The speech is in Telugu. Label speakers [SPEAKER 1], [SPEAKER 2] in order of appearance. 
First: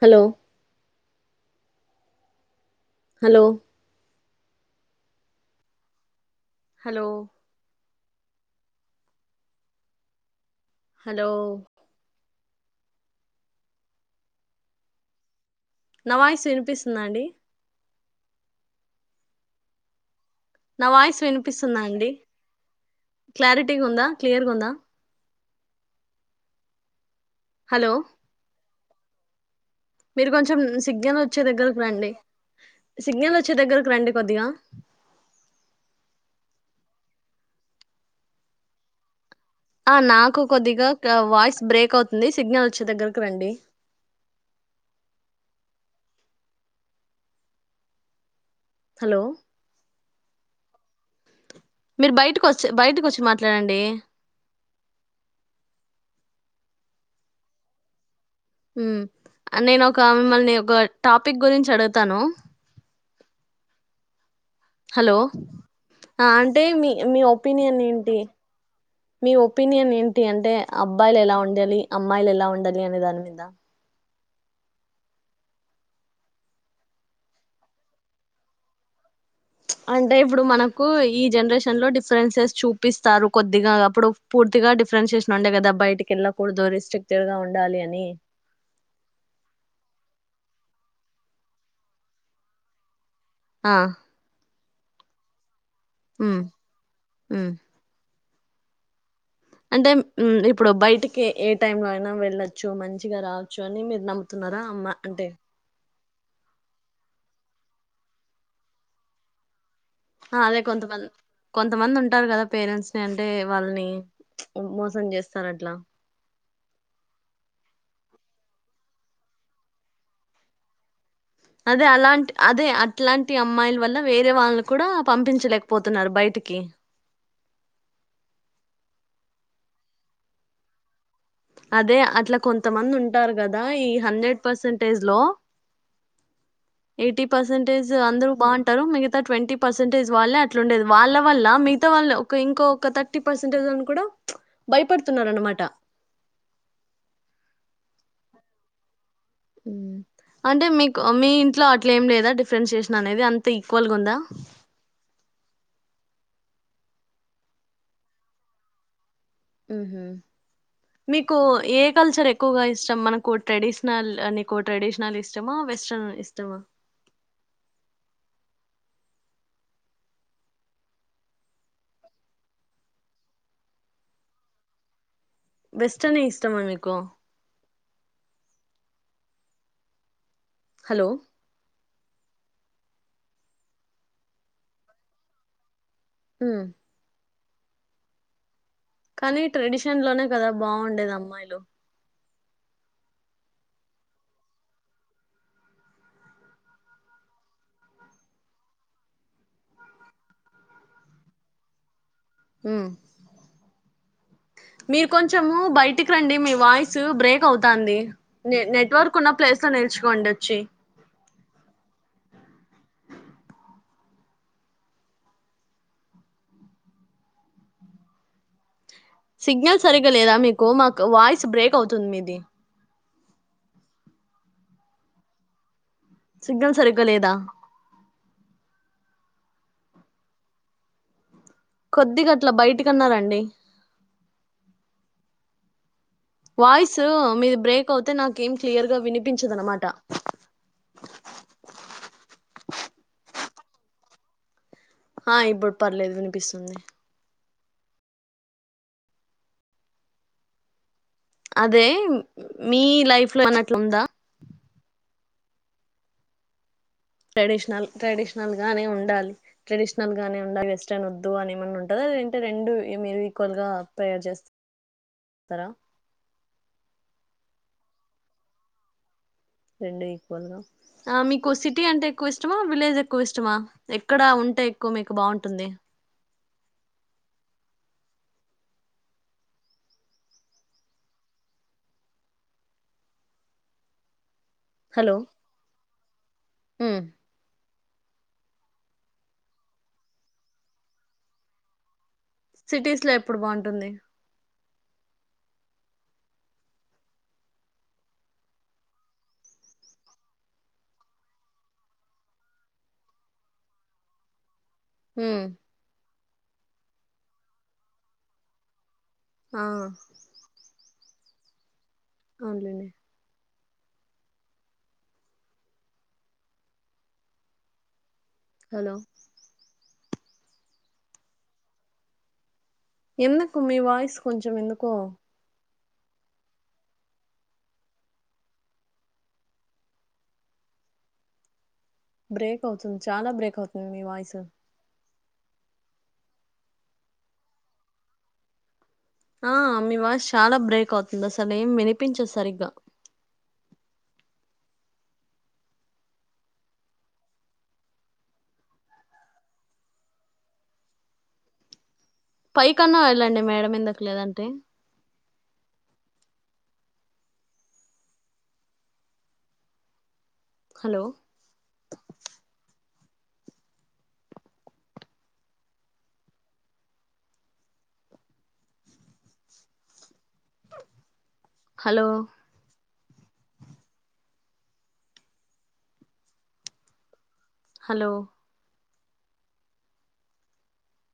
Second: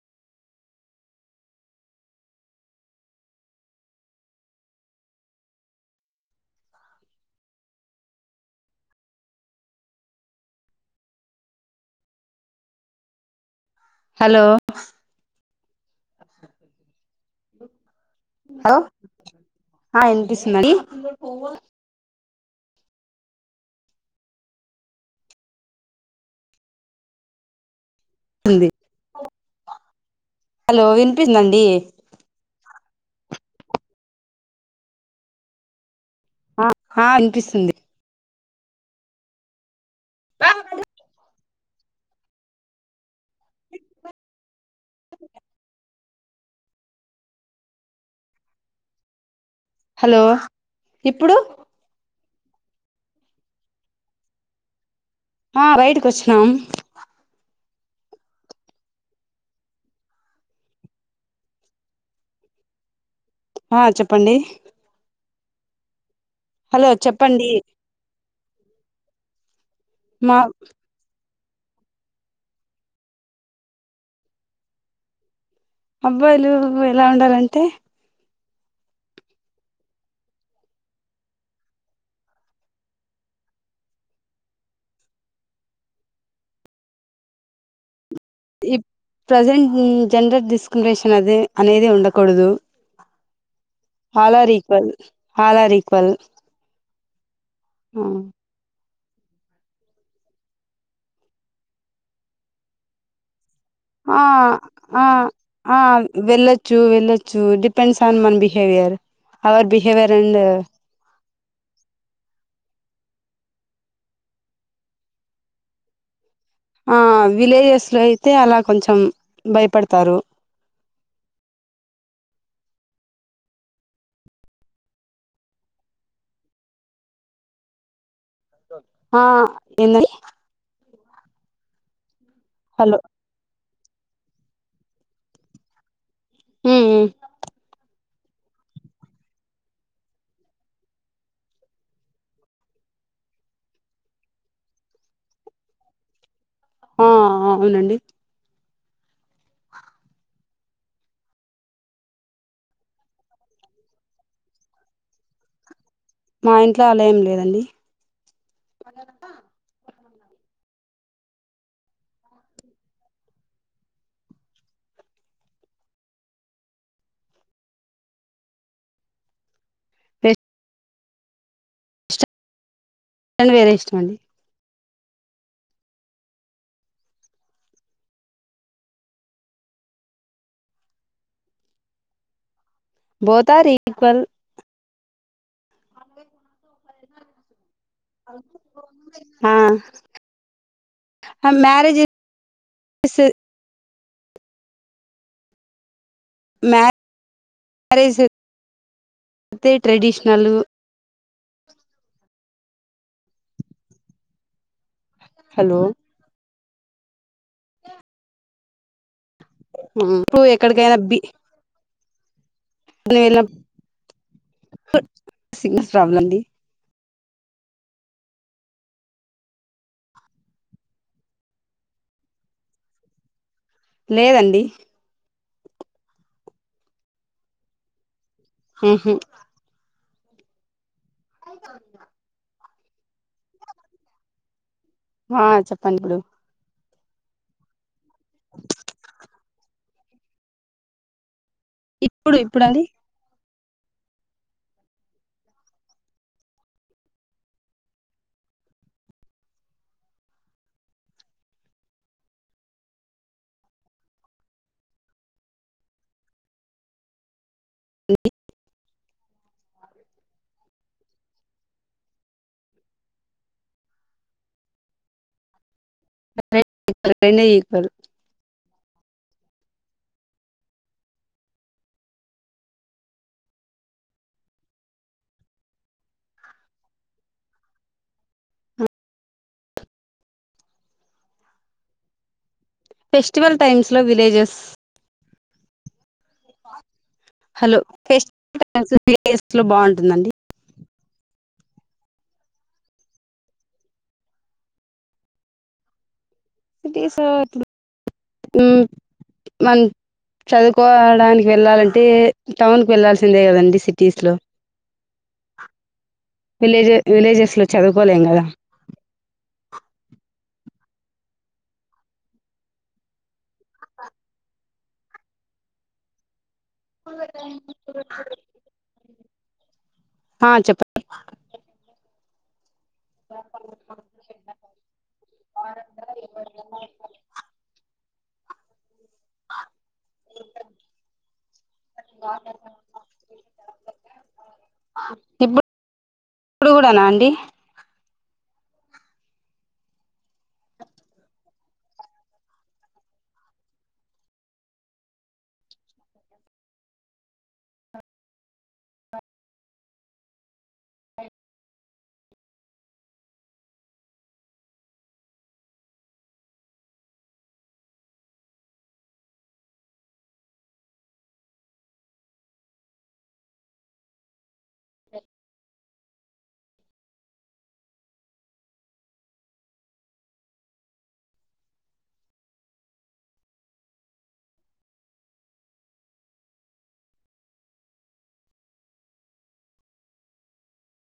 [SPEAKER 1] hello hello hello hello
[SPEAKER 2] hello
[SPEAKER 1] నా వాయిస్ వినిపిస్తుందా అండి
[SPEAKER 2] హలో అ వినిపిస్
[SPEAKER 1] నా వాయిస్ వినిపిస్తుందా అండి క్లారిటీగా ఉందా క్లియర్గా ఉందా హలో
[SPEAKER 2] మ్
[SPEAKER 1] మీరు కొంచెం సిగ్నల్ వచ్చే దగ్గరకు రండి సిగ్నల్ వచ్చే దగ్గరకు రండి కొద్దిగా
[SPEAKER 2] ఆ ఆ వినిపిస్తుంది
[SPEAKER 1] ఆ నాకు కొద్దిగా క-వాయిస్ బ్రేక్ అవుతుంది సిగ్నల్ వచ్చే దగ్గరకు రండి హలో
[SPEAKER 2] హలో ఇప్పుడు
[SPEAKER 1] మీరు బయటకు వచ్ బయటకి వచ్చి మాట్లాడండి
[SPEAKER 2] ఆ బయటకి వచ్చినాం
[SPEAKER 1] ఉమ్ నేను ఒక మిమ్మల్ని ఒక టాపిక్ గురించి అడుగుతాను
[SPEAKER 2] ఆ చెప్పండి
[SPEAKER 1] హలో ఆ అంటే మీ
[SPEAKER 2] హలో
[SPEAKER 1] మీ
[SPEAKER 2] చెప్పండి
[SPEAKER 1] ఒపీనియన్ ఏంటి మీ ఒపీ ఒపీనియన్ ఏంటి
[SPEAKER 2] మా
[SPEAKER 1] అంటే అబ్బాయిలు ఎలా ఉండాలి అమ్మాయిలు ఎలా ఉండాలి అనే దాని మీద
[SPEAKER 2] అబ్బాయిలు ఎలా ఉండాలంటే
[SPEAKER 1] అంటే ఇప్పుడు మనకు ఈ జనరేషన్ లో డిఫరెన్సెస్ చూపిస్తారు కొద్దిగా అప్పుడు పూర్తిగా డిఫరెన్షయేషన్ ఉండే కదా బయటికి వెళ్ళకూడదు రిస్ట్రిక్టెడ్గా ఉండాలి అని
[SPEAKER 2] ఇప్ ప్రజెంట్ జెండర్ డిస్క్రిమినేషన్ అదే అనేది ఉండకూడదు
[SPEAKER 1] ఆ
[SPEAKER 2] all are equal all are equal
[SPEAKER 1] ఉమ్ ఉమ్ అంటే మ్ ఇప్పుడు బయటికి ఏ టైమ్ లో అయినా వెళ్ళొచ్చు మంచిగా రా చ్చు అని మీరు
[SPEAKER 2] ఆ
[SPEAKER 1] నమ్ముతున్నారా అమ్మ
[SPEAKER 2] ఆ
[SPEAKER 1] అంటే
[SPEAKER 2] ఆ వెళ్ళొచ్చు వెళ్ళొచ్చు డిపెండ్స్ ఆన్ మన్ బిహేవియర్ అవర్ బిహే
[SPEAKER 1] అదే కొంతమంది కొంతమంది ఉంటారు కదా పేరెంట్స్ ని అంటే వాళ్ళని మోసం చేస్తారు అట్లా
[SPEAKER 2] ఆ విలేజెస్ లో అయితే అలా కొంచెం భయపడతారు
[SPEAKER 1] అదే అలాంటి అదే అట్లాంటి అమ్మాయిల వల్ల వేరే వాళ్ళు కూడా పంపించలేకపోతున్నారు బయటికి
[SPEAKER 2] ఆ ఏంది అండి
[SPEAKER 1] అదే అట్లా కొంతమంది
[SPEAKER 2] హలో
[SPEAKER 1] ఉంటారు కదా ఈ హండ్రెడ్ పర్సంటేజ్ లో
[SPEAKER 2] ఉమ్ ఉమ్
[SPEAKER 1] ఎయిటీ పర్సెంటేజ్ అందరు బాగుంటారు మిగతా ట్వంటీ పర్సెంటేజ్ వాళ్ళే అట్లుండేది వాళ్ళ వల్ల మిగతా వాళ్లు ఒక ఇంకొక థర్టీ పర్సెంటేజ్ అని కూడా భయపడుతున్నరు అన్నమాట
[SPEAKER 2] ఆ అవునండి
[SPEAKER 1] హు అంటే మీకు మీ ఇంట్లో అట్లా ఏం లేదా డిఫరెంట్ స్టేషన్ అనేది అంత ఈక్వల్ గా ఉందా
[SPEAKER 2] మా ఇంట్లో ఆల ఏమో లేదండి
[SPEAKER 1] ఉహు మీకు ఏ కల్చర్ ఎక్కువగా ఇష్టం మనకు ట్రెడిషనల్ నీకు ట్రెడిషనల్ ఇష్ట మా వెస్టన్ ఇష్టమా
[SPEAKER 2] టెన్ వేరే ఇష్టంమండి
[SPEAKER 1] వెస్ట్నే ఇష్టమా మీకు హలో
[SPEAKER 2] బోత్ ఆర్ ఈక్వల్
[SPEAKER 1] హు
[SPEAKER 2] అ [inaudible]
[SPEAKER 1] కానీ ట్రెడిషన్ లోనే కదా బాగుండేది అమ్మాయిలు
[SPEAKER 2] [inaudible] మ్యారేజ్ అయితే ట్రెడిషనల్
[SPEAKER 1] హు మీరు కొంచెము
[SPEAKER 2] హలో
[SPEAKER 1] బయటికి రండి మీ వాయిస్ బ్రేక్ అవుతంది నే నెట్వర్క్ ఉన్న ప్లేస్ లో నిల్చుకోండి
[SPEAKER 2] ఇప్పుడు
[SPEAKER 1] వచ్చి
[SPEAKER 2] లే ల [inaudible] సిగ్నల్ ప్రాబ్లం అండి
[SPEAKER 1] సిగ్నల్ సరిగ్గా లేదా మీకు మాకు వాయిస్ బ్రేక్ అవుతుంది మీది
[SPEAKER 2] లేదండి
[SPEAKER 1] సిగ్నల్ సరిగ్గాలేదా
[SPEAKER 2] ఉహు
[SPEAKER 1] కొద్ది గ అట్లా బయటికిన్నారండి
[SPEAKER 2] ఆ చెప్పండి ఇప్పుడు
[SPEAKER 1] వాయిస్ మీది బ్రేక్ అవుతే నాక ఏం క్లియర్గా వినిపించదు అన్నమాట
[SPEAKER 2] ఇప్పుడు ఇప్పుడండి
[SPEAKER 1] ఆ ఇప్పుడు పర్లేదు వినిపిస్తుంది అదే మీ లైఫ్ లో ఏమన్నా అట్లుందా ట్రెడిషనల్ ట్రెడిషనల్ గానే ఉండాలి ట్రెడిషనల్ గానే ఉండాలి న్ వద్దు అని ఏమన్నా ఉంటదాలేదు అంటే రెండు మీరు ఈక్వల్ గా ప్రేయర్ చేస్తార స్తార
[SPEAKER 2] [inaudible] రెండు ఈక్వల్
[SPEAKER 1] రెండు ఈక్వల్ గా మీకు సిటీ అంటే ఎక్కువ ఇష్టమా విలేజ్ ఎక్కువ ఇష్టమా ఎక్కడ ఉ అంటే ఎక్కువ మీకు బాగుంటుంది
[SPEAKER 2] ఫెస్టివల్ టైమ్స్ లో విలేజెస్
[SPEAKER 1] హలో హు
[SPEAKER 2] ఫెస్టివల్స్ లు విలేజీలో బాగుంటుందండి
[SPEAKER 1] సిటీస్ లో ఎప్పుడు బాగుంటుంది
[SPEAKER 2] సిటీస్ అట్లా మాల్ చదువుకోవడానికి వెళ్ళాలంటే టౌన్కి వెళ్ళాల్సిందే కదండి సిటీస్లో
[SPEAKER 1] ఉమ్
[SPEAKER 2] విలేజె విలేజెస్ లో చదువుకోలేం కదా
[SPEAKER 1] ఆ అవునులే హలో
[SPEAKER 2] ఆ చెప్ప
[SPEAKER 1] నాకు మీ వయిస్ కొంచం ఎందుకో బ్రేక్ అవుతుంది చాలా బ్రేక్ అవుతుంది మీ వాయిస్
[SPEAKER 2] ఇప్పుడు ఇప్పుడు కూడానా అండి
[SPEAKER 1] ఆ మీ వాయిస్ చాలా బ్రేక్ అవుతుంది అసలు ఏం వినిపించదు సరిగ్గా పై కన్నా వెళ్ళండి మేడ మీదకు లేదంటే హలో
[SPEAKER 2] అ
[SPEAKER 1] హలో హలో